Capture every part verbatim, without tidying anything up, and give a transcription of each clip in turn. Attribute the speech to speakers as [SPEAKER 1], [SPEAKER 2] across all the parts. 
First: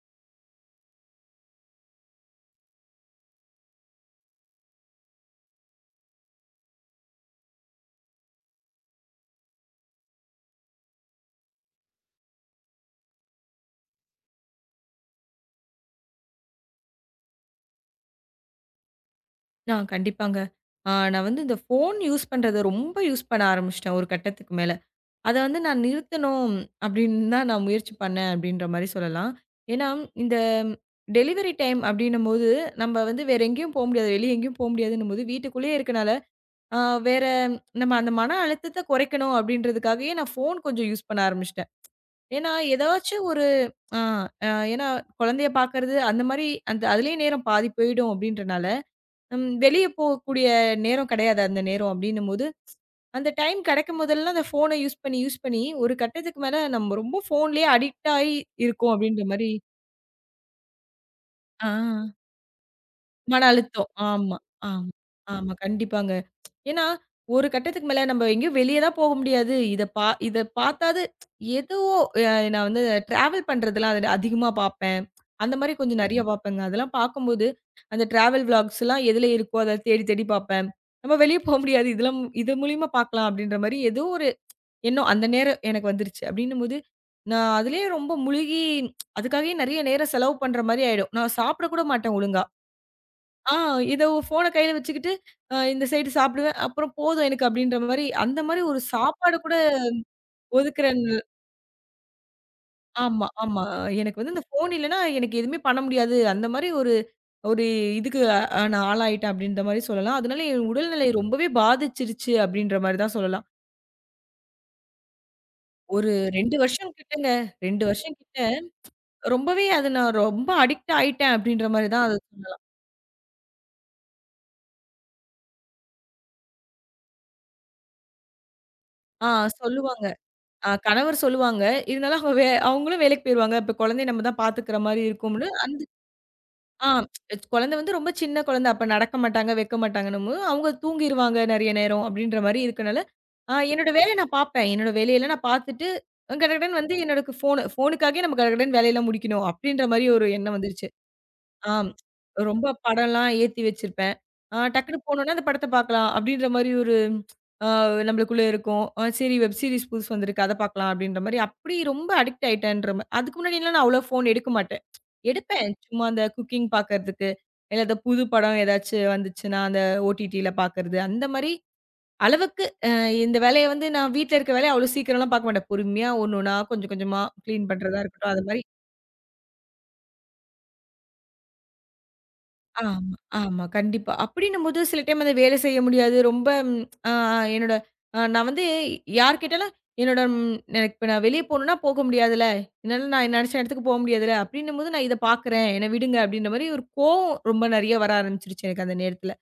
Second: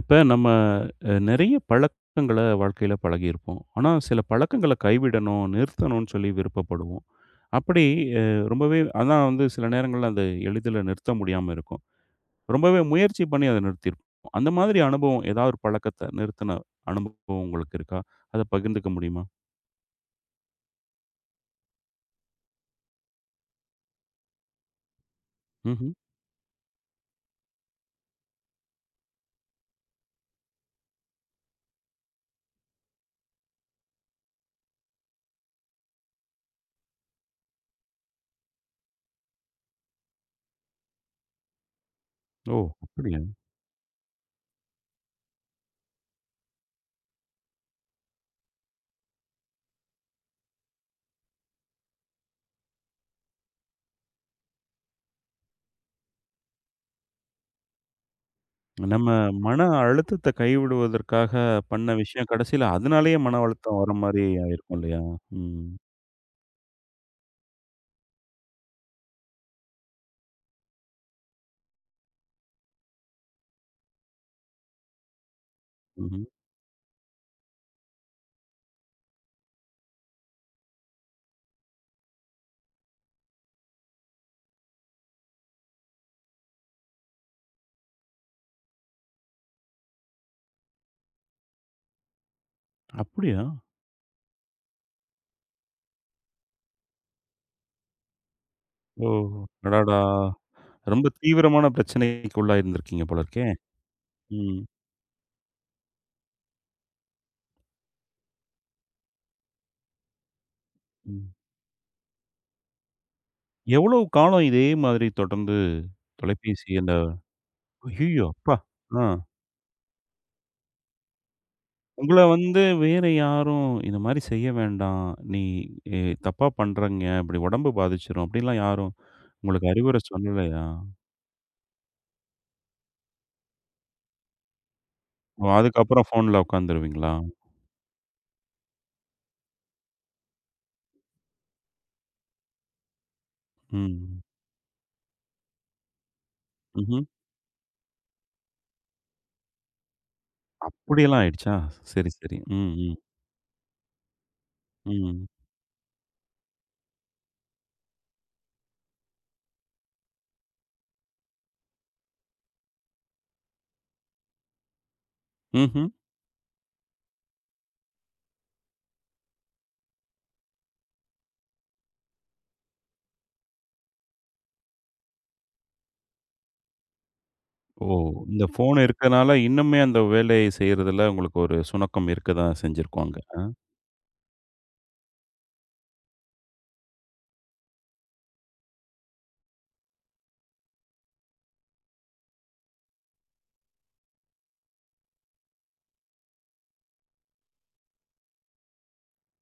[SPEAKER 1] இப்ப நம்ம அ நெறைய பழக்கங்கள வாழ்க்கையில பழகியிருப்போம். ஆனா, சில பழக்கங்கள கைவிடணும், நிறுத்தணும்னு சொல்லி விருப்பப்படுவோம். அப்படி அ ரொம்பவே அதான் வந்து சில நேரங்கள்ல அது எளிதில நிறுத்த முடியாம இருக்கும். ரொம்பவே முயற்சி பண்ணி அத நிறுத்தியிருப்போம். அந்த மாதிரி அனுபவம் ஏதாவது ஒரு பழக்கத்த நிறுத்தின அனுபவம் உங்களுக்கு இருக்கா? அத பகிர்ந்துக்க முடியுமா?
[SPEAKER 2] நான் கண்டிப்பாங்க. ஆ நான் வந்து இந்த ஃபோன் யூஸ் பண்றத ரொம்ப யூஸ் பண்ண ஆரம்பிச்சுட்டேன் ஒரு கட்டத்துக்கு மேல. அத வந்து நான்
[SPEAKER 1] ம்ஹ்ம்.
[SPEAKER 2] நிறுத்தணும் அப்படின்னு தான் நான் முயற்சி பண்ணேன் அப்படின்ற மாரி சொல்லலாம். ஏன்னா, இந்த டெலிவரி டைம் அப்படின்னும்போது, நம்ம வந்து வேற எங்கேயும் போ முடியாது. வெளிய எங்கேயும் போ முடியாதுன்னும்போது வீட்டுக்குள்ளேயே இருக்கனால, ஆ வேற நம்ம அந்த மன அழுத்தத்த குறைக்கணும் அப்படின்றதுக்காகவே நான் ஃபோன் கொஞ்சம் யூஸ் பண்ண ஆரம்பிச்சுட்டேன். ஏன்னா,
[SPEAKER 1] ஓ! அப்படியா?
[SPEAKER 2] ஏதாச்சும் ஒரு ஆ ஆ, ஏன்னா குழந்தைய பார்க்கறது அந்த மாரி அந்த அதிலேயே நேரம் பாதி போயிடும் அப்படின்றனால, ம். வெளிய போகக்கூடிய நேரம் கிடையாது அந்த நேரம் அப்டின்னும்போது, அந்த டைம் கிடைக்கும் போதெல்லாம் அந்த ஃபோன யூஸ் பண்ணி, யூஸ் பண்ணி ஒரு கட்டத்துக்கு மேல நம்ம ரொம்ப ஃபோன்லயே அடிக்ட் ஆயி இருக்கோம்
[SPEAKER 1] நம்ம
[SPEAKER 2] அப்டின்ற மாரி
[SPEAKER 1] மன அழுத்தத்த கைவிடுவதற்காக
[SPEAKER 2] ஆ.
[SPEAKER 1] பண்ண விஷயம் கடைசியில அதனாலேயே மன
[SPEAKER 2] மன
[SPEAKER 1] அழுத்தம்
[SPEAKER 2] அழுத்தம்.
[SPEAKER 1] வர மாரி
[SPEAKER 2] ஆமா,
[SPEAKER 1] ஆயிருக்கும்
[SPEAKER 2] ஆமா,
[SPEAKER 1] இல்லையா?
[SPEAKER 2] ஆமா.
[SPEAKER 1] ம்.
[SPEAKER 2] கண்டிப்பாங்க. ஏன்னா, ஒரு கட்டத்துக்கு மேல நம்ம எங்கேயும் வெளிய தான் போக முடியாது. இத பா இத பாத்தாவது ஏதோ அ நான் வந்து டிராவல் பண்றதெல்லாம் அது அதிகமா பார்ப்பேன். அந்த மாரி கொஞ்சம் நெறைய
[SPEAKER 1] ம்ஹ்ம்.
[SPEAKER 2] ம்ஹ்ம். பார்ப்பேங்க. அதெல்லாம் பார்க்கும்போது, அந்த டிராவல் விளாக்ஸ்லாம் எதுல இருக்கோ, அத தேடி தேடி பார்ப்பேன். நம்ம வெளிய போ முடியாது. இதெல்லாம் இது மூலியமா பார்க்கலாம் அப்படின்ற மாரி ஏதோ ஒரு எண்ணம் அந்த நேரம் எனக்கு வந்துருச்சு. அப்படின்னும்போது, நான் அதுலயே ரொம்ப முழுகி அதுக்காகவே நெறைய நேரம் செலவு பண்ற மாரி ஆயிடும். நான் சாப்பிட கூட மாட்டேன் ஒழுங்கா.
[SPEAKER 1] அப்படியா?
[SPEAKER 2] ஆ இத ஃபோன கையில வச்சுக்கிட்டு, அ இந்த சைடு சாப்பிடுவேன். அப்புறம் போதும் எனக்கு அப்படின்ற மாரி, அந்த மாரி ஒரு
[SPEAKER 1] ஓ!
[SPEAKER 2] சாப்பாடு கூட
[SPEAKER 1] அடடா!
[SPEAKER 2] ஒதுக்குற
[SPEAKER 1] ரொம்ப தீவிரமான பிரச்சனைக்கு உள்ளாயிருந்திருக்கீங்க போல
[SPEAKER 2] ஆமா,
[SPEAKER 1] இருக்கே.
[SPEAKER 2] ஆமா. எனக்கு வந்து இந்த
[SPEAKER 1] ம்.
[SPEAKER 2] ஃபோன் இல்லன்னா, எனக்கு எதுவுமே பண்ண முடியாது. அந்த மாரி ஒரு ஒரு இதுக்கு அ நான் ஆளாயிட்டேன் அப்படின்ற மாரி சொல்லலாம். அதனால என் உடல்நிலை
[SPEAKER 1] ம்.
[SPEAKER 2] ரொம்பவே பாதிச்சிருச்சு அப்படின்ற மாரி தான் சொல்லலாம்.
[SPEAKER 1] எவ்வளவு காலம் இதே மாதிரி தொடர்ந்து
[SPEAKER 2] ஒரு இரண்டு
[SPEAKER 1] தொலைபேசி
[SPEAKER 2] வருஷம்
[SPEAKER 1] அந்த
[SPEAKER 2] கிட்டங்க. இரண்டு வருஷம்
[SPEAKER 1] ஐயய்யோ!
[SPEAKER 2] கிட்ட
[SPEAKER 1] அப்பா! ஆ.
[SPEAKER 2] ரொம்பவே அது நான் ரொம்ப அடிக்ட் ஆயிட்டேன் அப்படின்ற மாரி தான் அது
[SPEAKER 1] உங்கள வந்து வேற யாரும் இந்த மாரி செய்ய வேண்டாம். நீ எ தப்பா பண்றீங்க. இப்படி உடம்பு பாதிச்சிரும். அப்படிலாம் யாரும்
[SPEAKER 2] ஆ
[SPEAKER 1] உங்களுக்கு அறிவுரை
[SPEAKER 2] சொல்லுவாங்க.
[SPEAKER 1] சொல்லலையா?
[SPEAKER 2] அ கணவர் சொல்லுவாங்க. இருந்தாலும் அவங்க வே அவங்களும் வேலைக்கு போயிருவாங்க. இப்ப குழந்தைய நம்ம தான் பார்த்துக்கிற மாரி
[SPEAKER 1] ஓ!
[SPEAKER 2] இருக்கும்னு அந்த
[SPEAKER 1] அதுக்கப்புறம் ஃபோன்ல
[SPEAKER 2] ஆ
[SPEAKER 1] உட்காந்துருவீங்களா?
[SPEAKER 2] இச் குழந்தை வந்து ரொம்ப சின்ன குழந்தை. அப்ப நடக்க மாட்டாங்க, வைக்க மாட்டாங்கன்னும்போது, அவங்க தூங்கிருவாங்க நெறைய நேரம் அப்படின்ற மாரி இருக்கனால, அ என்னோட வேலைய
[SPEAKER 1] ம்.
[SPEAKER 2] நான் பாப்பேன். என்னோட வேலையெல்லாம் நான் பாத்துட்டு, கடகடன்னு வந்து
[SPEAKER 1] ம்ஹ்ம்.
[SPEAKER 2] என்னோட ஃபோனு ஃபோனுக்காகவே நம்ம கடகடன்னு வேலையெல்லாம் முடிக்கணும். அப்படின்ற மாரி ஒரு எண்ணம் வந்துருச்சு.
[SPEAKER 1] அப்படியெல்லாம் ஆயிடுச்சா?
[SPEAKER 2] ஆம்.
[SPEAKER 1] சரி, சரி.
[SPEAKER 2] ரொம்ப
[SPEAKER 1] ம், ம்.
[SPEAKER 2] படம்லாம் ஏத்தி வச்சிருப்பேன். ஆ டக்குனு
[SPEAKER 1] ம்.
[SPEAKER 2] போனோனே அந்த படத்த பார்க்கலாம். அப்படின்ற மாரி ஒரு ஆ நம்மளுக்குள்ள இருக்கும். அ சரி வெப் சீரிஸ் புதுசு வந்திருக்கு. அத பார்க்கலாம் அப்படின்ற மாரி அப்படி ரொம்ப அடிக்ட் ஆயிட்டேன்ற மாரி. அதுக்கு முன்னாடிலாம் நான் அவ்வளவா ஃபோன் எடுக்க மாட்டேன். எடுப்பேன்.
[SPEAKER 1] ம்ஹ்ம்.
[SPEAKER 2] சும்மா அந்த குக்கிங் பார்க்கறதுக்கு, இல்ல அந்த புது படம் ஏதாச்சும் வந்துச்சுன்னா, அந்த ஓடிடில பார்க்கறது. அந்த மாரி அளவுக்கு அ இந்த வேலைய வந்து நான் வீட்ல இருக்க வேலைய அவ்வளோ சீக்கிரம்லாம் பார்க்க மாட்டேன். பொறுமையா ஒண்ணு ஒண்ணா கொஞ்சம் கொஞ்சமா கிளீன்
[SPEAKER 1] ஓ!
[SPEAKER 2] பண்றதா இருக்கட்டும். அது
[SPEAKER 1] இந்த
[SPEAKER 2] மாரி
[SPEAKER 1] ஃபோன் இருக்கனால இன்னுமே அந்த வேலைய செய்றதுல உங்களுக்கு ஒரு சுணக்கம் இருக்க தான்
[SPEAKER 2] ஆமா,
[SPEAKER 1] செஞ்சிருக்கும் அங்க. அ.
[SPEAKER 2] ஆமா. கண்டிப்பா. அப்படின்னும்போது சில டைம் அந்த வேலை செய்ய முடியாது. ரொம்ப ம் அ என்னோட அ நான் வந்து யார் கேட்டாலும் என்னோட ம் எனக்கு இப்ப நான் வெளிய போணும்னா போக முடியாதுல்ல. என்னால நான் நெனச்ச இடத்துக்கு போ முடியாதுல்ல. அப்படின்னும்போது நான் இத பார்க்குறேன். என்ன விடுங்க அப்படின்ற மாரி ஒரு கோவம் ரொம்ப நெறைய வர ஆரம்பிச்சுருச்சு எனக்கு அந்த நேரத்துல.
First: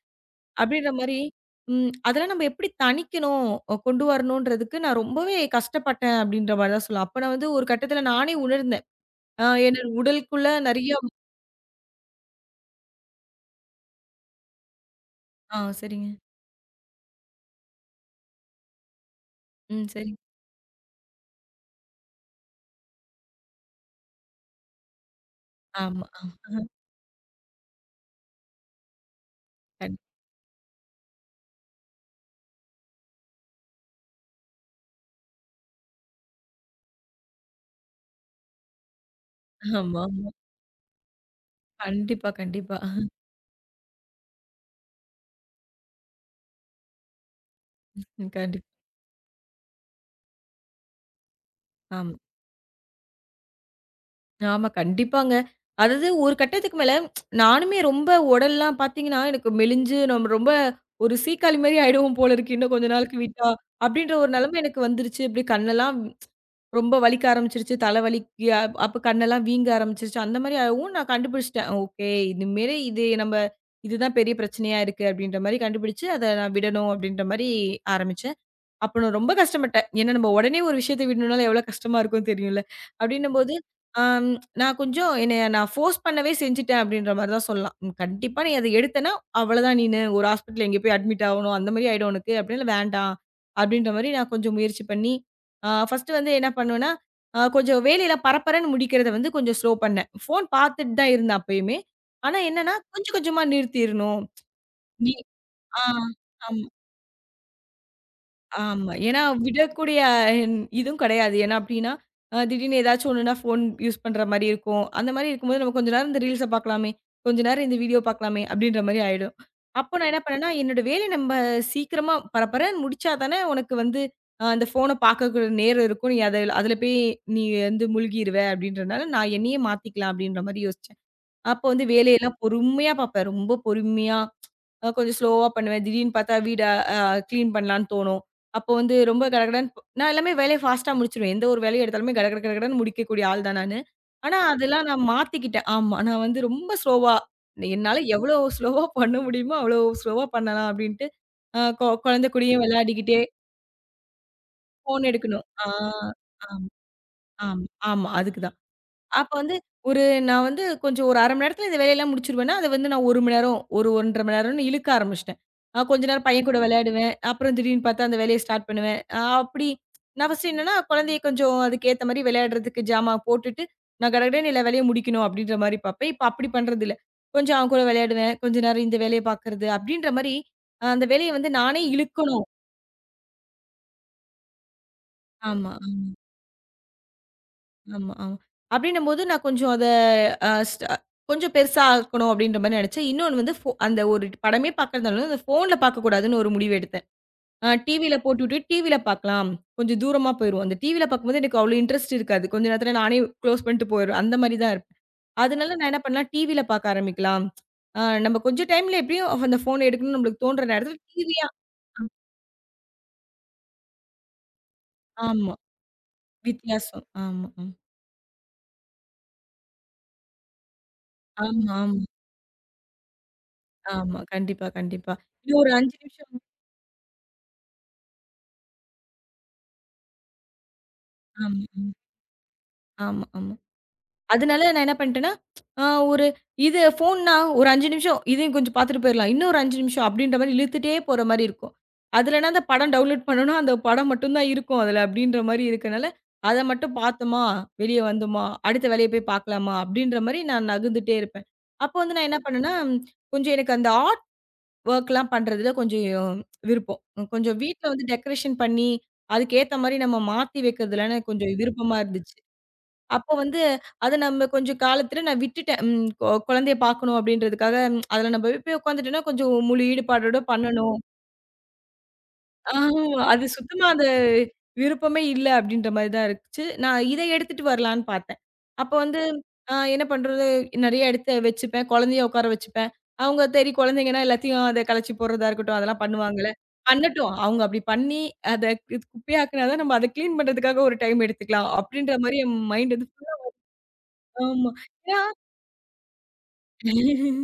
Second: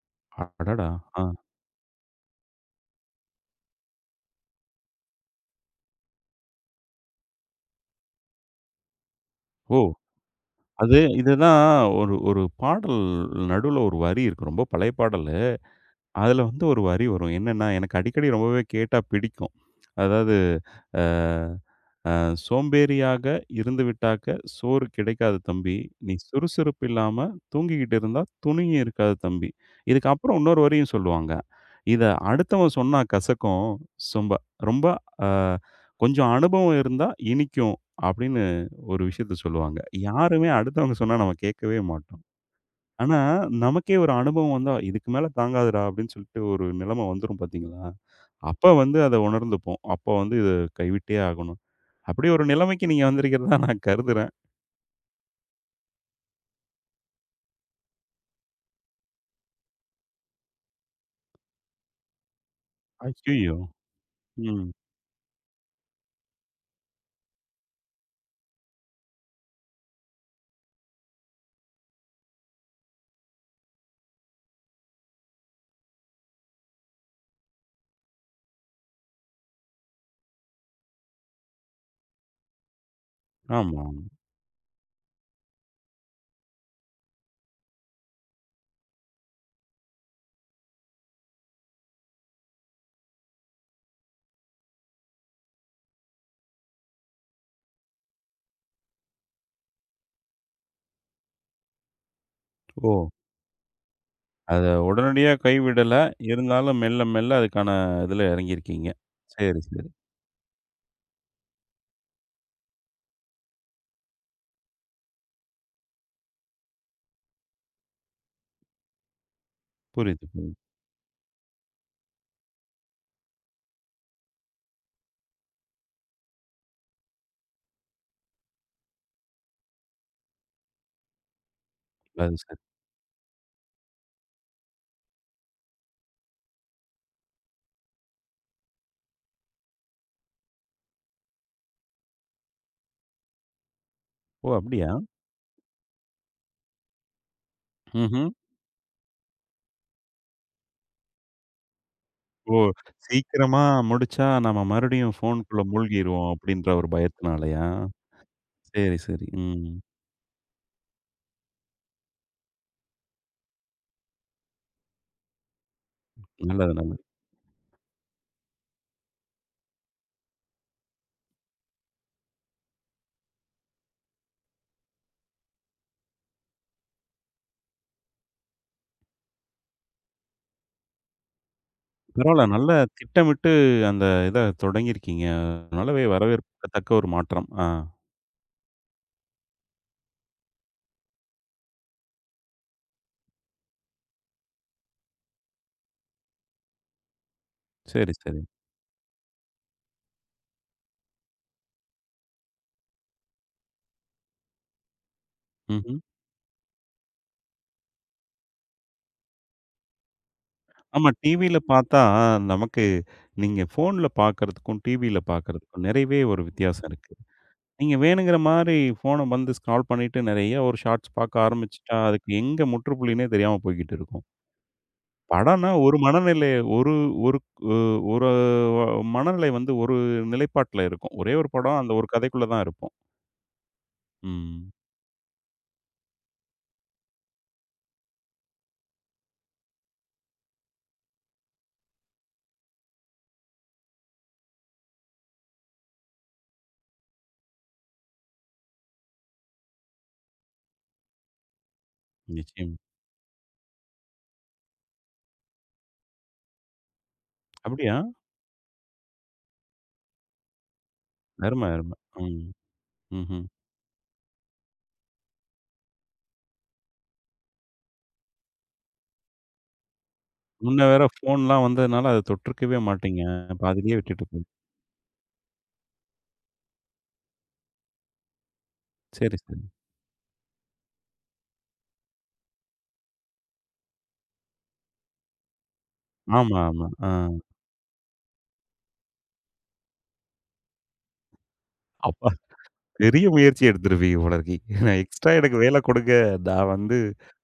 [SPEAKER 1] அடடா!
[SPEAKER 2] அப்படின்ற மாரி
[SPEAKER 1] ஆ.
[SPEAKER 2] ம் அதெல்லாம் நம்ம எப்படி தணிக்கணும், அ கொண்டு வரணுன்றதுக்கு நான் ரொம்பவே கஷ்டப்பட்டேன் அப்படின்ற மாரி தான் சொல்லலாம். அப்ப நான் வந்து ஒரு கட்டத்துல நானே உணர்ந்தேன். அ என்னோட
[SPEAKER 1] ஓ!
[SPEAKER 2] உடலுக்குள்ள நெறைய
[SPEAKER 1] அது இதுதான் ஒரு ஒரு பாடல் நடுவுல ஒரு வரி இருக்கு. ரொம்ப பழைய பாடலு.
[SPEAKER 2] ஆ சரிங்க.
[SPEAKER 1] அதுல வந்து ஒரு வரி வரும். என்னன்னா, எனக்கு அடிக்கடி ரொம்பவே கேட்டா பிடிக்கும்.
[SPEAKER 2] ம் சரி.
[SPEAKER 1] அதாவது, அ அ "சோம்பேறியாக இருந்துவிட்டாக்க சோறு கிடைக்காது தம்பி.
[SPEAKER 2] ஆமா.
[SPEAKER 1] நீ
[SPEAKER 2] ஆ.
[SPEAKER 1] சுறுசுறுப்பு இல்லாம தூங்கிக்கிட்டு இருந்தா துணியும் இருக்காது தம்பி."
[SPEAKER 2] கண்டிப்பா.
[SPEAKER 1] இதுக்கப்புறம் இன்னொரு வரியும் சொல்லுவாங்க. இத அடுத்தவன் சொன்னா கசக்கும். சொம்ப ரொம்ப அ கொஞ்சம் அனுபவம் இருந்தா இனிக்கும் அப்படின்னு ஒரு விஷயத்த சொல்லுவாங்க.
[SPEAKER 2] ஆமாமா.
[SPEAKER 1] யாருமே அடுத்தவங்க சொன்னா நம்ம கேட்கவே மாட்டோம்.
[SPEAKER 2] கண்டிப்பா, கண்டிப்பா.
[SPEAKER 1] ஆனா, நமக்கே ஒரு அனுபவம் வந்தா, "இதுக்கு மேல தாங்காதுடா" அப்படின்னு சொல்லிட்டு ஒரு நிலைமை வந்துரும் பார்த்தீங்களா?
[SPEAKER 2] கண்டிப்
[SPEAKER 1] அப்ப வந்து அத உணர்ந்துப்போம். அப்ப வந்து இத கைவிட்டே ஆகணும்.
[SPEAKER 2] ஆமா.
[SPEAKER 1] அப்படி ஒரு நிலைமைக்கு நீங்க வந்திருக்கிறதா நான் கருதுறேன்.
[SPEAKER 2] ஆமா, கண்டிப்பாங்க. அதாவது ஒரு கட்டத்துக்கு மேல நானுமே ரொம்ப உடல்லாம் பார்த்தீங்கன்னா, எனக்கு மெலிஞ்சு நம்ம ரொம்ப ஒரு சீக்காளி மாரி ஆயிடுவோம் போல இருக்கு. இன்னும் கொஞ்ச நாளுக்கு விட்டா,
[SPEAKER 1] அய்யய்யோ!
[SPEAKER 2] அப்படின்ற ஒரு நிலைமை
[SPEAKER 1] ஐய்யய்யோ! ம்.
[SPEAKER 2] எனக்கு வந்துருச்சு. இப்படி கண்ணெல்லாம் ரொம்ப வலிக்க ஆரம்பிச்சுருச்சு. தலை வலிக்க அப் அப்ப கண்ணெல்லாம் வீங்க ஆரம்பிச்சுருச்சு. அந்த மாரி ஆகவும் நான் கண்டுபிடிச்சுட்டேன். ஓகே. இதுமேரி இது நம்ம இதுதான் பெரிய பிரச்சனையா இருக்கு, அப்படின்ற மாரி கண்டுபிடிச்சு, அத நான் விடணும் அப்படின்ற மாரி ஆரம்பிச்சேன். அப்ப நான் ரொம்ப கஷ்டப்பட்டேன். ஏன்னா நம்ம உடனே ஒரு விஷயத்த விடணும்னாலும் எவ்வளோ கஷ்டமா இருக்கும்னு தெரியும்ல. அப்படின்னும்போது,
[SPEAKER 1] ஆமா.
[SPEAKER 2] அம் நான் கொஞ்சம் என்னைய நான் ஃபோர்ஸ் பண்ணவே செஞ்சுட்டேன் அப்படின்ற மாரி தான் சொல்லலாம். "ம் கண்டிப்பா நீ அத எடுத்தன்னா, அவ்வளோதான் நீனு. ஒரு ஹாஸ்பிட்டல்ல எங்கேயோ போய் அட்மிட் ஆவணும். அந்த மாரி ஆயிடும் உனக்கு. அப்படினால வேண்டாம்." அப்படின்ற மாரி நான் கொஞ்சம் முயற்சி பண்ணி, அ ஃபர்ஸ்ட்டு வந்து என்ன பண்ணுவேன்னா, அ கொஞ்சம் வேலையெல்லாம் பரபரன்னு முடிக்கிறத வந்து கொஞ்சம் ஸ்லோ பண்ணேன். ஃபோன் பார்த்துட்டு தான் இருந்தேன் அப்பயுமே. ஆனா என்னன்னா,
[SPEAKER 1] ஓ!
[SPEAKER 2] கொஞ்சம் கொஞ்சமா நிறுத்திரணும்.
[SPEAKER 1] அத
[SPEAKER 2] நீ
[SPEAKER 1] உடனடியா
[SPEAKER 2] ஆ.
[SPEAKER 1] கைவிடல.
[SPEAKER 2] ஆமா.
[SPEAKER 1] இருந்தாலும் மெல்ல, மெல்ல அதுக்கான இதுல இறங்கியிருக்கீங்க.
[SPEAKER 2] ஆமா. ஏன்னா
[SPEAKER 1] சரி, சரி.
[SPEAKER 2] விடக்கூடிய அஹ், இதுவும் கிடையாது. ஏன்னா அப்டின்னா, அ திடீர்னு ஏதாச்சும் ஒண்ணுனா ஃபோன் யூஸ் பண்ற மாரி இருக்கும். அந்த மாரி இருக்கும்போது நம்ம கொஞ்ச நேரம் இந்த ரீல்ஸ பார்க்கலாமே, கொஞ்ச நேரம் இந்த வீடியோ பார்க்கலாமே அப்டின்ற மாரி ஆயிடும். அப்போ நான் என்ன
[SPEAKER 1] புரியுது,
[SPEAKER 2] பண்ணேன்னா,
[SPEAKER 1] புரியுது.
[SPEAKER 2] என்னோட வேலைய நம்ம சீக்கிரமா பரபரன்னு முடிச்சா தானே உனக்கு வந்து அ அந்த ஃபோன பார்க்கக்கூட நேரம் இருக்கும். நீ அத அதுல போய் நீ வந்து முழுகிருவ அப்டின்றனால நான் என்னையே மாத்திக்கலாம் அப்டின்ற மாரி யோசிச்சேன். அப்போ வந்து
[SPEAKER 1] அது
[SPEAKER 2] வேலையெல்லாம்
[SPEAKER 1] சரி.
[SPEAKER 2] பொறுமையா பார்ப்பேன். ரொம்ப பொறுமையா, அ கொஞ்சம் ஸ்லோவா பண்ணுவேன். திடீர்னு பார்த்தா வீட அ கிளீன் பண்ணலான்னு தோணும். அப்போ வந்து ரொம்ப கடகடன்னு நான் எல்லாமே வேலைய ஃபாஸ்ட்டா முடிச்சுருவேன். எந்த ஒரு வேலைய எடுத்தாலுமே கடகட கடகடன்னு முடிக்கக்கூடிய ஆள் தான் நானு. ஆனா,
[SPEAKER 1] ஓ!
[SPEAKER 2] அதெல்லாம்
[SPEAKER 1] அப்படியா?
[SPEAKER 2] நான் மாத்திக்கிட்டேன். ஆமா. நான் வந்து ரொம்ப ஸ்லோவா என்னால
[SPEAKER 1] ம்ஹ்ம்.
[SPEAKER 2] எவ்வளோ ஸ்லோவா பண்ண முடியுமோ, அவ்வளோ ஸ்லோவா பண்ணலாம் அப்டின்ட்டு, அ கொ குழந்தை
[SPEAKER 1] ஓ!
[SPEAKER 2] கூடயும் விளையாடிக்கிட்டே
[SPEAKER 1] சீக்கிரமா முடிச்சா நம்ம
[SPEAKER 2] ஃபோன்
[SPEAKER 1] மறுபடியும்
[SPEAKER 2] எடுக்கணும்.
[SPEAKER 1] ஃபோனுக்குள்ள
[SPEAKER 2] ஆ
[SPEAKER 1] மூழ்கிருவோம்
[SPEAKER 2] ஆமா,
[SPEAKER 1] அப்படின்ற ஒரு
[SPEAKER 2] ஆமா,
[SPEAKER 1] பயத்தினாலயா?
[SPEAKER 2] ஆமா. அதுக்கு தான்.
[SPEAKER 1] சரி, சரி.
[SPEAKER 2] அப்ப வந்து
[SPEAKER 1] ம்.
[SPEAKER 2] ஒரு நான் வந்து கொஞ்சம் ஒரு அரை மணி நேரத்துல இந்த வேலையெல்லாம் முடிச்சுருவேன்னா, அத வந்து நான் ஒரு மணி நேரம், ஒரு ஒன்று அரை மணி நேரம்னு இழுக்க ஆரம்பிச்சுட்டேன். அ கொஞ்ச நேரம் பையன் கூட
[SPEAKER 1] நல்லது, நல்லது.
[SPEAKER 2] விளையாடுவேன். அப்புறம் திடீர்னு பார்த்தா அந்த வேலைய ஸ்டார்ட் பண்ணுவேன். அ அப்படி நான் ஃபர்ஸ்ட் என்னன்னா, குழந்தைய கொஞ்சம் அதுக்கு ஏத்த மாரி விளையாடுறதுக்கு ஜாமான் போட்டுட்டு, நான் கடகடன்னு எல்லா வேலையும் முடிக்கணும் அப்படின்ற மாரி பார்ப்பேன். இப்ப அப்படி பண்றதில்ல. கொஞ்சம் அவன் கூட விளையாடுவேன். கொஞ்ச நேரம் இந்த வேலைய பார்க்கறது அப்படின்ற மாரி, அந்த வேலைய வந்து நானே
[SPEAKER 1] பரவால்ல
[SPEAKER 2] இழுக்கணும்.
[SPEAKER 1] நல்லா திட்டமிட்டு அந்த இத தொடங்கியிருக்கீங்க.
[SPEAKER 2] ஆமா.
[SPEAKER 1] நல்லாவே வரவேற்கத்தக்க ஒரு மாற்றம். ஆ.
[SPEAKER 2] ஆமா, ஆமா. அப்படின்னும்போது நான் கொஞ்சம் அத அ ஸ்ட கொஞ்சம் பெருசா ஆக்கணும் அப்படின்ற மாரி நெனச்சேன். இன்னொன்னு வந்து ஃபோ அந்த ஒரு படமே பார்க்கறதுனால அந்த ஃபோன்ல பார்க்கக்கூடாதுன்னு ஒரு முடிவு எடுத்தேன். அ
[SPEAKER 1] சரி,
[SPEAKER 2] டிவியில
[SPEAKER 1] சரி.
[SPEAKER 2] போட்டுவிட்டு டிவியில பார்க்கலாம். கொஞ்சம் தூரமா போயிருவோம். அந்த டிவியில பார்க்கும்போது எனக்கு அவ்வளோ இன்ட்ரெஸ்ட் இருக்காது. கொஞ்ச நேரத்துல நானே க்ளோஸ் பண்ணிட்டு போயிருவேன். அந்த மாரி தான் இருப்பேன். அதனால நான்
[SPEAKER 1] ம்ஹ்ம்.
[SPEAKER 2] என்ன பண்ணலாம், டிவியில பார்க்க ஆரம்பிக்கலாம். அ நம்ம கொஞ்சம் டைம்ல எப்படியும் அந்த ஃபோன் எடுக்கணும்னு நம்மளுக்கு தோன்ற நேரத்துல
[SPEAKER 1] ஆமா.
[SPEAKER 2] டிவியா
[SPEAKER 1] டிவியில பார்த்தா, நமக்கு நீங்க ஃபோன்ல பார்க்கறதுக்கும், டிவியில
[SPEAKER 2] ஆமா.
[SPEAKER 1] பார்க்கறதுக்கும் நிறையவே ஒரு வித்தியாசம்
[SPEAKER 2] வித்தியாசம்.
[SPEAKER 1] இருக்கு.
[SPEAKER 2] ஆமா, ஆமா.
[SPEAKER 1] நீங்க வேணுங்கிற மாரி ஃபோன வந்து ஸ்க்ரால் பண்ணிட்டு நெறைய ஒரு ஷார்ட்ஸ் பார்க்க
[SPEAKER 2] ஆமா,
[SPEAKER 1] ஆரம்பிச்சுட்டா,
[SPEAKER 2] ஆமா,
[SPEAKER 1] அதுக்கு எங்க முற்றுப்புள்ளினே தெரியாம போய்க்கிட்டு
[SPEAKER 2] ஆமா.
[SPEAKER 1] இருக்கும்.
[SPEAKER 2] கண்டிப்பா, கண்டிப்பா. இன்னும்
[SPEAKER 1] படம்னா
[SPEAKER 2] ஒரு ஐந்து
[SPEAKER 1] ஒரு
[SPEAKER 2] நிமிஷம்.
[SPEAKER 1] மனநிலை ஒரு ஒரு அ ஒரு மனநிலை வந்து ஒரு நிலைப்பாட்டுல இருக்கும். ஒரே ஒரு
[SPEAKER 2] ஆமா.
[SPEAKER 1] படம், அந்த ஒரு கதைக்குள்ள தான் இருப்போம்.
[SPEAKER 2] ஆமா, ஆமா. அதனால
[SPEAKER 1] ம்.
[SPEAKER 2] நான் என்ன பண்ணிட்டேன்னா, அ ஒரு இது ஃபோன்னா ஒரு ஐந்து நிமிஷம் இதையும் கொஞ்சம் பார்த்துட்டு போயிரலாம். இன்னும் ஒரு ஐந்து நிமிஷம் அப்படின்ற மாரி இழுத்துட்டே போற மாரி இருக்கும். அதுலன்னா அந்த படம் டவுன்லோட் பண்ணோம்னா, அந்த படம் மட்டும் தான் இருக்கும் அதுல அப்படின்ற மாரி இருக்கனால, அத மட்டும் பார்த்தோமா, வெளிய வந்தோமா, அடுத்த வேலைய போய் பார்க்கலாமா அப்படின்ற மாரி நான் நகுந்துட்டே இருப்பேன். அப்போ வந்து நான் என்ன பண்ணேன்னா,
[SPEAKER 1] நிச்சயம்.
[SPEAKER 2] ம், கொஞ்சம் எனக்கு அந்த ஆர்ட் வொர்க்லாம் பண்றதுல கொஞ்சம் விருப்பம். கொஞ்சம் வீட்ல
[SPEAKER 1] அப்படியா?
[SPEAKER 2] வந்து டெக்கரேஷன் பண்ணி, அதுக்கு ஏத்த மாரி நம்ம மாத்தி வைக்கிறதுலன்னு கொஞ்சம்
[SPEAKER 1] அரும, அரும.
[SPEAKER 2] விருப்பமா இருந்துச்சு.
[SPEAKER 1] ம்.
[SPEAKER 2] அப்போ
[SPEAKER 1] ம்ஹ்ம்.
[SPEAKER 2] வந்து அத நம்ம கொஞ்சம் காலத்துல நான் விட்டுட்டேன். ம் கொ குழந்தைய பார்க்கணும் அப்படின்றதுக்காக ம், அதுல நம்ம போய் உட்காந்துட்டோம்னா, கொஞ்சம் முழு ஈடுபாடோட
[SPEAKER 1] முன்ன
[SPEAKER 2] பண்ணணும்.
[SPEAKER 1] வேற ஃபோன்லாம் வந்ததுனால, அத தொட்டிருக்கவே
[SPEAKER 2] ஆமா.
[SPEAKER 1] மாட்டீங்க.
[SPEAKER 2] அது சுத்தமா
[SPEAKER 1] பாதியிலே
[SPEAKER 2] அந்த
[SPEAKER 1] விட்டுட்டு போய்
[SPEAKER 2] விருப்பமே இல்ல அப்படின்ற மாரி தான் இருந்துச்சு. நான் இத எடுத்துட்டு வரலான்னு பார்த்தேன். அப்போ வந்து
[SPEAKER 1] சரி, சரி.
[SPEAKER 2] அ என்ன பண்றது? நெறைய எடுத்து வச்சுப்பேன். குழந்தைய உட்கார வச்சுப்பேன். அவங்க சரி குழந்தைங்கன்னா எல்லாத்தையும் அத கலச்சி போடுறதா இருக்கட்டும், அதெல்லாம் பண்ணுவாங்கல்ல.
[SPEAKER 1] ஆமா, ஆமா. ஆ.
[SPEAKER 2] பண்ணட்டும். அவங்க அப்படி பண்ணி அத இது குப்பையாக்குனா தான் நம்ம அத கிளீன் பண்றதுக்காக ஒரு டைம் எடுத்துக்கலாம். அப்படின்ற
[SPEAKER 1] அப்பா
[SPEAKER 2] மாரி என் மைண்ட் வந்து
[SPEAKER 1] பெரிய
[SPEAKER 2] full ஆ.
[SPEAKER 1] முயற்சி எடுத்திருப்பீங்க போல இருக்கு.
[SPEAKER 2] ஆமா.
[SPEAKER 1] நான்
[SPEAKER 2] ஏன்னா
[SPEAKER 1] எக்ஸ்ட்ரா எனக்கு வேல கொடுங்க. நான் வந்து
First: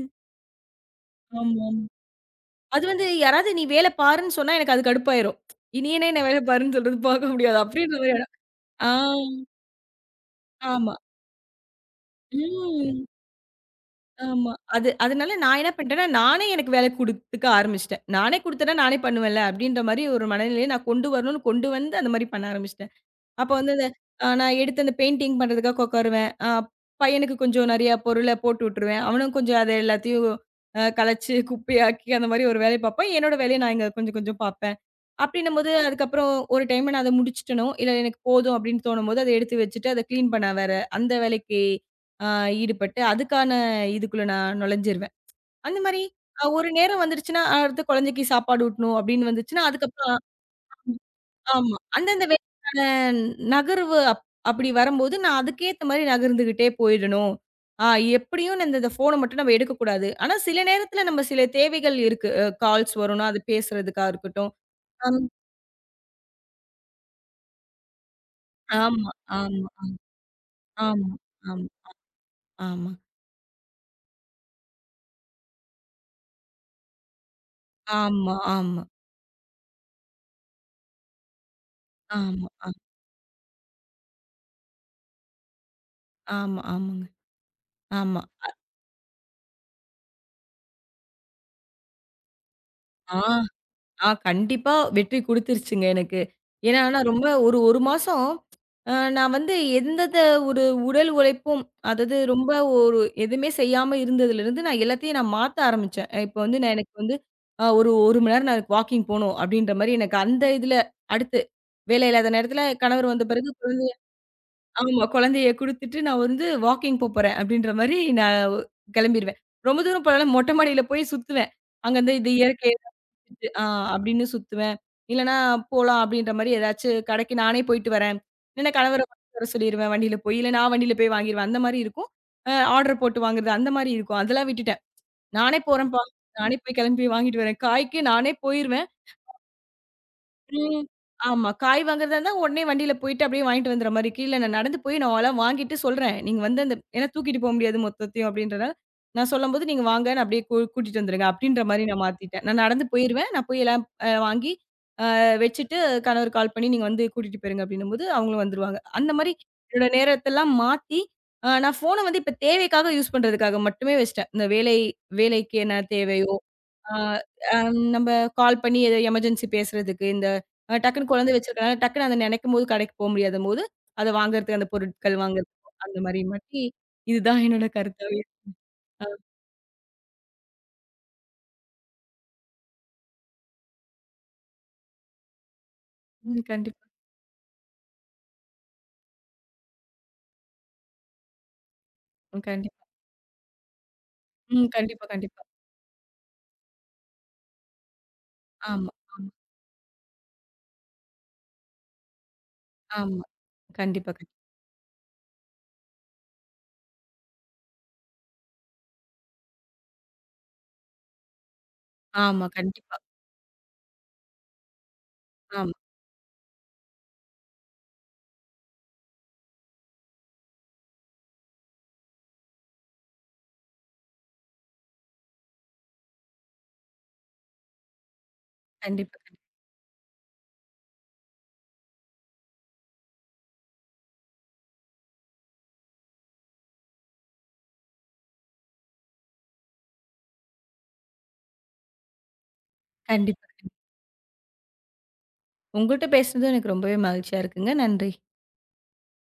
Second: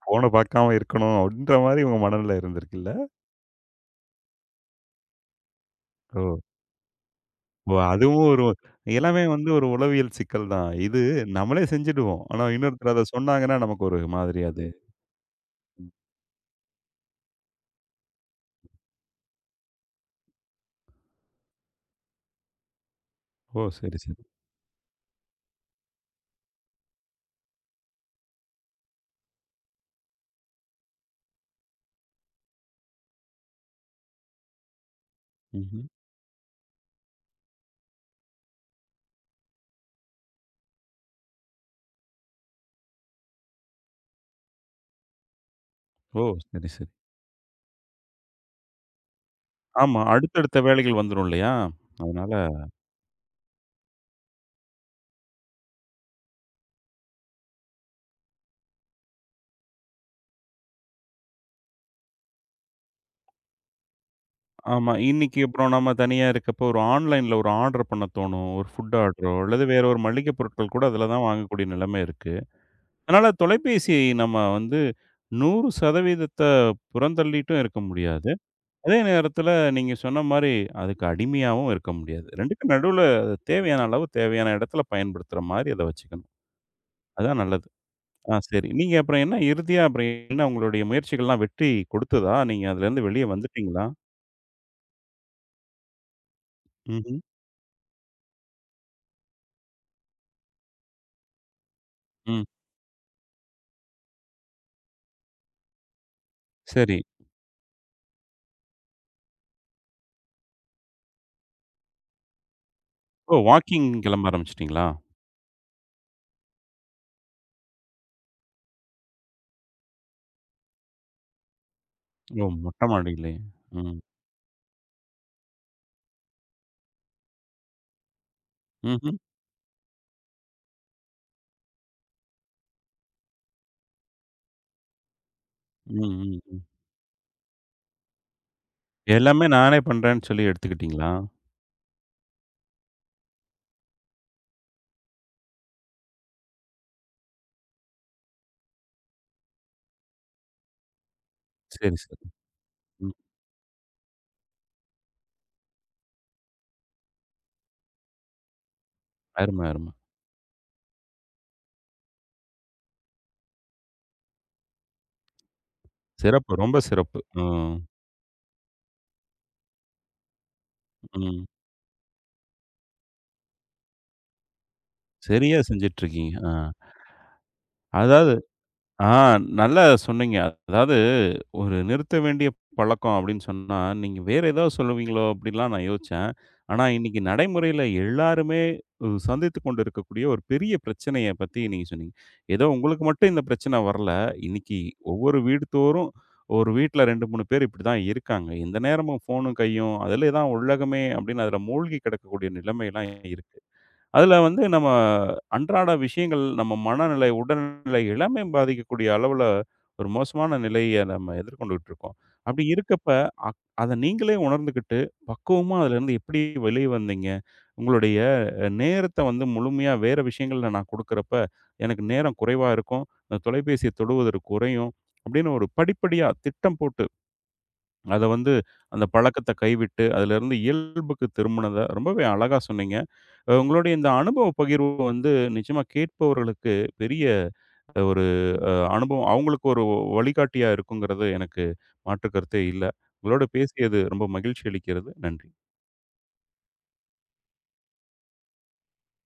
[SPEAKER 1] ஃபோன பார்க்காம இருக்கணும் அப்படின்ற
[SPEAKER 2] ஆமா.
[SPEAKER 1] மாரி உங்க மனநிலை
[SPEAKER 2] அது
[SPEAKER 1] இருந்திருக்குல்ல?
[SPEAKER 2] வந்து யாராவது நீ வேல பாருன்னு சொன்னா எனக்கு அது கடுப்பாயிரும். இனி என்ன என்ன
[SPEAKER 1] ஓ!
[SPEAKER 2] வேல பாருன்னு சொல்றது பார்க்க முடியாது.
[SPEAKER 1] ஓ!
[SPEAKER 2] அப்படின்ற மாரி
[SPEAKER 1] அதுவும்
[SPEAKER 2] ஆயிடும்.
[SPEAKER 1] ஒரு
[SPEAKER 2] ஆ
[SPEAKER 1] எல்லாமே வந்து ஒரு உளவியல் சிக்கல் தான்.
[SPEAKER 2] ஆமா.
[SPEAKER 1] இது நம்மளே செஞ்சுடுவோம். ஆனா இன்னொருத்தர் அத
[SPEAKER 2] ம்.
[SPEAKER 1] சொன்னாங்கன்னா நமக்கு ஒரு மாதிரி
[SPEAKER 2] ஆமா.
[SPEAKER 1] அது.
[SPEAKER 2] அது அதனால நான் என்ன பண்ணிட்டேன்னா, நானே எனக்கு வேல குடுத்துக்க ஆரம்பிச்சுட்டேன். நானே குடுத்தேன்னா நானே பண்ணுவேன்ல அப்படின்ற மாரி ஒரு மனநிலையை நான் கொண்டு வரணும்னு கொண்டு வந்து அந்த மாரி பண்ண ஆரம்பிச்சுட்டேன். அப்ப
[SPEAKER 1] ஓ!
[SPEAKER 2] வந்து அந்த
[SPEAKER 1] சரி, சரி.
[SPEAKER 2] அ நான் எடுத்து அந்த பெயிண்டிங் பண்றதுக்காக உட்காருவேன். அ பையனுக்கு கொஞ்சம் நெறைய பொருள போட்டு விட்டுருவேன். அவனும் கொஞ்சம் அத எல்லாத்தையும் அ கலைச்சு குப்பையாக்கி அந்த மாரி ஒரு வேலைய பார்ப்பான். என்னோட வேலைய நான் இங்க கொஞ்சம் கொஞ்சம் பார்ப்பேன். அப்டின்னும்போது,
[SPEAKER 1] ம்ஹ்ம்.
[SPEAKER 2] அதுக்கப்புறம் ஒரு டைம் நான் அத முடிச்சுட்டணும். இல்ல எனக்கு போதும் அப்டின்னு தோணும்போது, அத எடுத்து வச்சுட்டு, அத கிளீன் பண்ண வேற அந்த வேலைக்கு அ ஈடுபட்டு, அதுக்கான இதுக்குள்ள நான் நுழைஞ்சிருவேன். அந்த மாரி
[SPEAKER 1] ஓ!
[SPEAKER 2] அ ஒரு
[SPEAKER 1] சரி, சரி.
[SPEAKER 2] நேரம் வந்துருச்சுன்னா, அடுத்து குழந்தைக்கு சாப்பாடு ஊட்டணும் அப்டின்னு வந்துச்சுன்னா,
[SPEAKER 1] ஆமா.
[SPEAKER 2] அதுக்கப்புறம்
[SPEAKER 1] அடுத்தடுத்த வேலைகள் வந்துரும் இல்லையா?
[SPEAKER 2] ஆமா. அந்தந்த
[SPEAKER 1] அதனால
[SPEAKER 2] வேலைக்கான நகர்வு அப் அப்டி வரும்போது, நான் அதுக்கேத்த மாரி நகர்ந்துகிட்டே போயிடணும். ஆ எப்டியும் இந்த இந்த ஃபோன மட்டும் நம்ம எடுக்கக்கூடாது. ஆனா, சில நேரத்துல நம்ம சில தேவைகள் இருக்கு. அ கால்ஸ் வரும்னா, அது பேசுறதுக்கா இருக்கட்டும்.
[SPEAKER 1] ஆமா.
[SPEAKER 2] அம்
[SPEAKER 1] இன்னைக்கு அப்புறம் நம்ம தனியா இருக்கப்போ ஒரு ஆன்லைன்ல ஒரு ஆர்டர் பண்ண தோணும். ஒரு ஃபுட்
[SPEAKER 2] ஆமா,
[SPEAKER 1] ஆர்டரோ அல்லது வேற
[SPEAKER 2] ஆமா.
[SPEAKER 1] ஒரு மளிகை பொருட்கள் கூட அதுல
[SPEAKER 2] ஆமா,
[SPEAKER 1] தான்
[SPEAKER 2] ஆமா,
[SPEAKER 1] வாங்கக்கூடிய நிலைமை இருக்கு. அதனால தொலைபேசி நம்ம வந்து நூறு சதவீதம் புறந்தள்ளிட்டும் இருக்க முடியாது.
[SPEAKER 2] ஆமா, ஆமா,
[SPEAKER 1] அதே நேரத்தில நீங்க சொன்ன மாரி அதுக்கு அடிமையாவும் இருக்க
[SPEAKER 2] ஆமா,
[SPEAKER 1] முடியாது.
[SPEAKER 2] ஆமா, ஆ
[SPEAKER 1] 2க்கும் நடுவுல அது தேவையான அளவு, தேவையான இடத்துல பயன்படுத்துற மாரி அத வச்சுக்கணும்.
[SPEAKER 2] ஆமா, ஆமாங்க.
[SPEAKER 1] அதான் நல்லது.
[SPEAKER 2] ஆமா.
[SPEAKER 1] ஆ சரி. நீங்க அப்புறம் என்ன இறுதியா அப்புறம் என்ன உங்களுடைய முயற்சிகள்லாம் வெற்றி கொடுத்ததா? நீங்க அதுலேருந்து
[SPEAKER 2] ஆ,
[SPEAKER 1] வெளிய வந்துட்டீங்களா?
[SPEAKER 2] ஆ கண்டிப்பா வெற்றி குடுத்துருச்சுங்க எனக்கு. ஏன்னா, நான்
[SPEAKER 1] ம்ஹ்ம்.
[SPEAKER 2] ரொம்ப ஒரு 1 மாசம் அ நான் வந்து எந்தெந்த ஒரு உடல் உழைப்பும், அதாவது
[SPEAKER 1] ம்.
[SPEAKER 2] ரொம்ப ஒரு எதுவுமே செய்யாம இருந்ததுலருந்து நான் எல்லாத்தையும் நான் மாத்த ஆரம்பிச்சேன். இப்ப வந்து நான் எனக்கு
[SPEAKER 1] சரி.
[SPEAKER 2] வந்து அ ஒரு 1 மணி நேரம் நான் வாக்கிங் போணும், அப்படின்ற மாரி எனக்கு அந்த இதுல அடுத்து வேலை இல்லாத நேரத்துல கணவர் வந்த
[SPEAKER 1] ஓ!
[SPEAKER 2] பிறகு
[SPEAKER 1] வாக்கிங்
[SPEAKER 2] குழந்தை
[SPEAKER 1] கிளம்ப ஆரம்பிச்சுட்டீங்களா?
[SPEAKER 2] ஆமா. குழந்தைய குடுத்துட்டு நான் வந்து வாக்கிங் போ போறேன் அப்படின்ற மாரி நான் கெளம்பிருவேன். ரொம்ப தூரம் போலனா மொட்டை மாடியில போய் சுத்துவேன். அங்க வந்து இது
[SPEAKER 1] ஓ!
[SPEAKER 2] இயற்கைய
[SPEAKER 1] மொட்ட மாடியிலயே.
[SPEAKER 2] ரசிச்சுட்டு ஆ
[SPEAKER 1] ம்.
[SPEAKER 2] அப்படின்னு சுத்துவேன். இல்லன்னா போலாம் அப்படின்ற மாரி ஏதாச்சு கடைக்கு நானே போயிட்டு வரேன். இல்லன்னா கணவர
[SPEAKER 1] ம்ஹ்ம்.
[SPEAKER 2] வாங்கிட்டு வர சொல்லிருவேன் வண்டியில போய். இல்ல நான் வண்டியில போய் வாங்கிருவேன். அந்த மாரி இருக்கும். அ ஆர்டர் போட்டு வாங்குறது அந்த மாரி இருக்கும். அதெல்லாம் விட்டுட்டேன். நானே
[SPEAKER 1] ம்,
[SPEAKER 2] போறேன்ப்பா.
[SPEAKER 1] ம்,
[SPEAKER 2] நானே
[SPEAKER 1] ம்.
[SPEAKER 2] போய் கெளம்பி வாங்கிட்டு வரேன். காய்க்கு நானே போயிருவேன்.
[SPEAKER 1] எல்லாமே நானே பண்றேன்னு சொல்லி
[SPEAKER 2] ம்.
[SPEAKER 1] எடுத்துக்கிட்டீங்களா?
[SPEAKER 2] ஆமா. காய் வாங்குறதா இருந்தா, உடனே வண்டியில போயிட்டு அப்படியே வாங்கிட்டு வந்துற மாரி. கீழ நான் நடந்து போய் நான் அதெல்லாம் வாங்கிட்டு சொல்றேன். நீங்க வந்து அந்த ஏன்னா தூக்கிட்டு போ முடியாது மொத்தத்தையும் அப்படின்றனால, நான் சொல்லும்போது நீங்க வாங்க நான் அப்படியே கூ கூட்டிட்டு வந்துருங்க அப்படின்ற மாரி
[SPEAKER 1] சரி,
[SPEAKER 2] நான்
[SPEAKER 1] சரி.
[SPEAKER 2] மாத்திட்டேன். நான் நடந்து
[SPEAKER 1] ம்.
[SPEAKER 2] போயிருவேன். நான் போய் எல்லாம் அ வாங்கி அ வச்சுட்டு கணவர் கால் பண்ணி நீங்க வந்து கூட்டிட்டு போயிருங்க அப்படின்னும்போது அவங்களும் வந்துருவாங்க. அந்த மாரி
[SPEAKER 1] அருமை,
[SPEAKER 2] என்னோட
[SPEAKER 1] அருமை.
[SPEAKER 2] நேரத்தெல்லாம் மாத்தி, அ நான் ஃபோன வந்து இப்ப தேவைக்காக யூஸ் பண்றதுக்காக மட்டுமே வச்சுட்டேன். இந்த வேலை வேலைக்கு என்ன தேவையோ
[SPEAKER 1] சிறப்பு. ரொம்ப
[SPEAKER 2] ஆ,
[SPEAKER 1] சிறப்பு. ம்.
[SPEAKER 2] அம் நம்ப கால் பண்ணி ஏதோ எமர்ஜென்சி பேசுறதுக்கு, இந்த அ டக்குன்னு குழந்தை
[SPEAKER 1] ம்.
[SPEAKER 2] வச்சிருக்கனால, டக்குன்னு அத நெனைக்கும்போது கடைக்கு போ முடியாதம்போது, அத வாங்குறதுக்கு அந்த பொருட்கள்
[SPEAKER 1] சரியா
[SPEAKER 2] வாங்குறதுக்கு, அந்த
[SPEAKER 1] செஞ்சுட்டு
[SPEAKER 2] மாரி
[SPEAKER 1] இருக்கீங்க. ஆ.
[SPEAKER 2] மாத்தி இதுதான் என்னோட கருத்தாவே
[SPEAKER 1] அதாவது ஆ நல்லா சொன்னீங்க. அதாவது ஒரு நிறுத்த வேண்டிய பழக்கம் அப்படின்னு சொன்னா, நீங்க வேற ஏதாவது சொல்லுவீங்களோ அப்படிலாம் நான் யோசிச்சேன்.
[SPEAKER 2] ம்.
[SPEAKER 1] ஆனா
[SPEAKER 2] கண்டிப்பா.
[SPEAKER 1] இன்னைக்கு நடைமுறையில எல்லாருமே அ சந்தித்துக் கொண்டு இருக்கக்கூடிய ஒரு பெரிய பிரச்சனைய பத்தி நீங்க சொன்னீங்க.
[SPEAKER 2] ம்.
[SPEAKER 1] ஏதோ
[SPEAKER 2] கண்டிப்பா.
[SPEAKER 1] உங்களுக்கு மட்டும் இந்த பிரச்சனை வரல.
[SPEAKER 2] ம்.
[SPEAKER 1] இன்னைக்கு
[SPEAKER 2] கண்டிப்பா,
[SPEAKER 1] ஒவ்வொரு
[SPEAKER 2] கண்டிப்பா.
[SPEAKER 1] வீடு தோறும் ஒரு வீட்ல ரெண்டு, மூணு பேர் இப்படிதான் இருக்காங்க. எந்த
[SPEAKER 2] ஆமா,
[SPEAKER 1] நேரமும்
[SPEAKER 2] ஆமா,
[SPEAKER 1] ஃபோனும் கையும் அதிலே தான் உலகமே அப்படின்னு அதில மூழ்கி கிடக்கக்கூடிய நிலைமைலாம்
[SPEAKER 2] ஆமா.
[SPEAKER 1] இருக்கு.
[SPEAKER 2] கண்டிப்பா,
[SPEAKER 1] அதில
[SPEAKER 2] கண்டிப்பா.
[SPEAKER 1] வந்து நம்ம அன்றாட விஷயங்கள், நம்ம மனநிலை, உடல்நிலை எல்லாமே பாதிக்கக்கூடிய அளவுல ஒரு மோசமான நிலைய நம்ம எதிர்கொண்டுகிட்டு இருக்கோம்.
[SPEAKER 2] ஆமா.
[SPEAKER 1] அப்படி
[SPEAKER 2] கண்டிப்பா.
[SPEAKER 1] இருக்கப்ப, அக் அத நீங்களே உணர்ந்துகிட்டு,
[SPEAKER 2] ஆமா.
[SPEAKER 1] பக்குவமா அதிலேருந்து எப்படி வெளிய வந்தீங்க? உங்களுடைய நேரத்த வந்து முழுமையா வேற விஷயங்கள்ல நான் குடுக்குறப்ப, எனக்கு நேரம் குறைவா இருக்கும். இந்த தொலைபேசிய தொடுவது குறையும். அப்படின்னு ஒரு படிப்படியா திட்டம் போட்டு அத வந்து அந்த
[SPEAKER 2] கண்டிப்பா, கண்டிப்பா.
[SPEAKER 1] பழக்கத்த கைவிட்டு, அதிலிருந்து இயல்புக்கு திரும்புனத ரொம்பவே அழகா சொன்னீங்க. அ உங்களுடைய இந்த அனுபவ பகிர்வு வந்து நிச்சயமா கேட்பவர்களுக்கு பெரிய ஒரு அ அனுபவம் அவங்களுக்கு ஒரு வழிகாட்டியா இருக்குங்கிறது எனக்கு மாற்று கருத்தே இல்ல. உங்களோட
[SPEAKER 2] கண்டிப்பா.
[SPEAKER 1] பேசியது ரொம்ப மகிழ்ச்சி அளிக்கிறது. நன்றி.
[SPEAKER 2] உங்கள்ட்ட பேசுனதும் எனக்கு ரொம்பவே மகிழ்ச்சியா இருக்குங்க. நன்றி.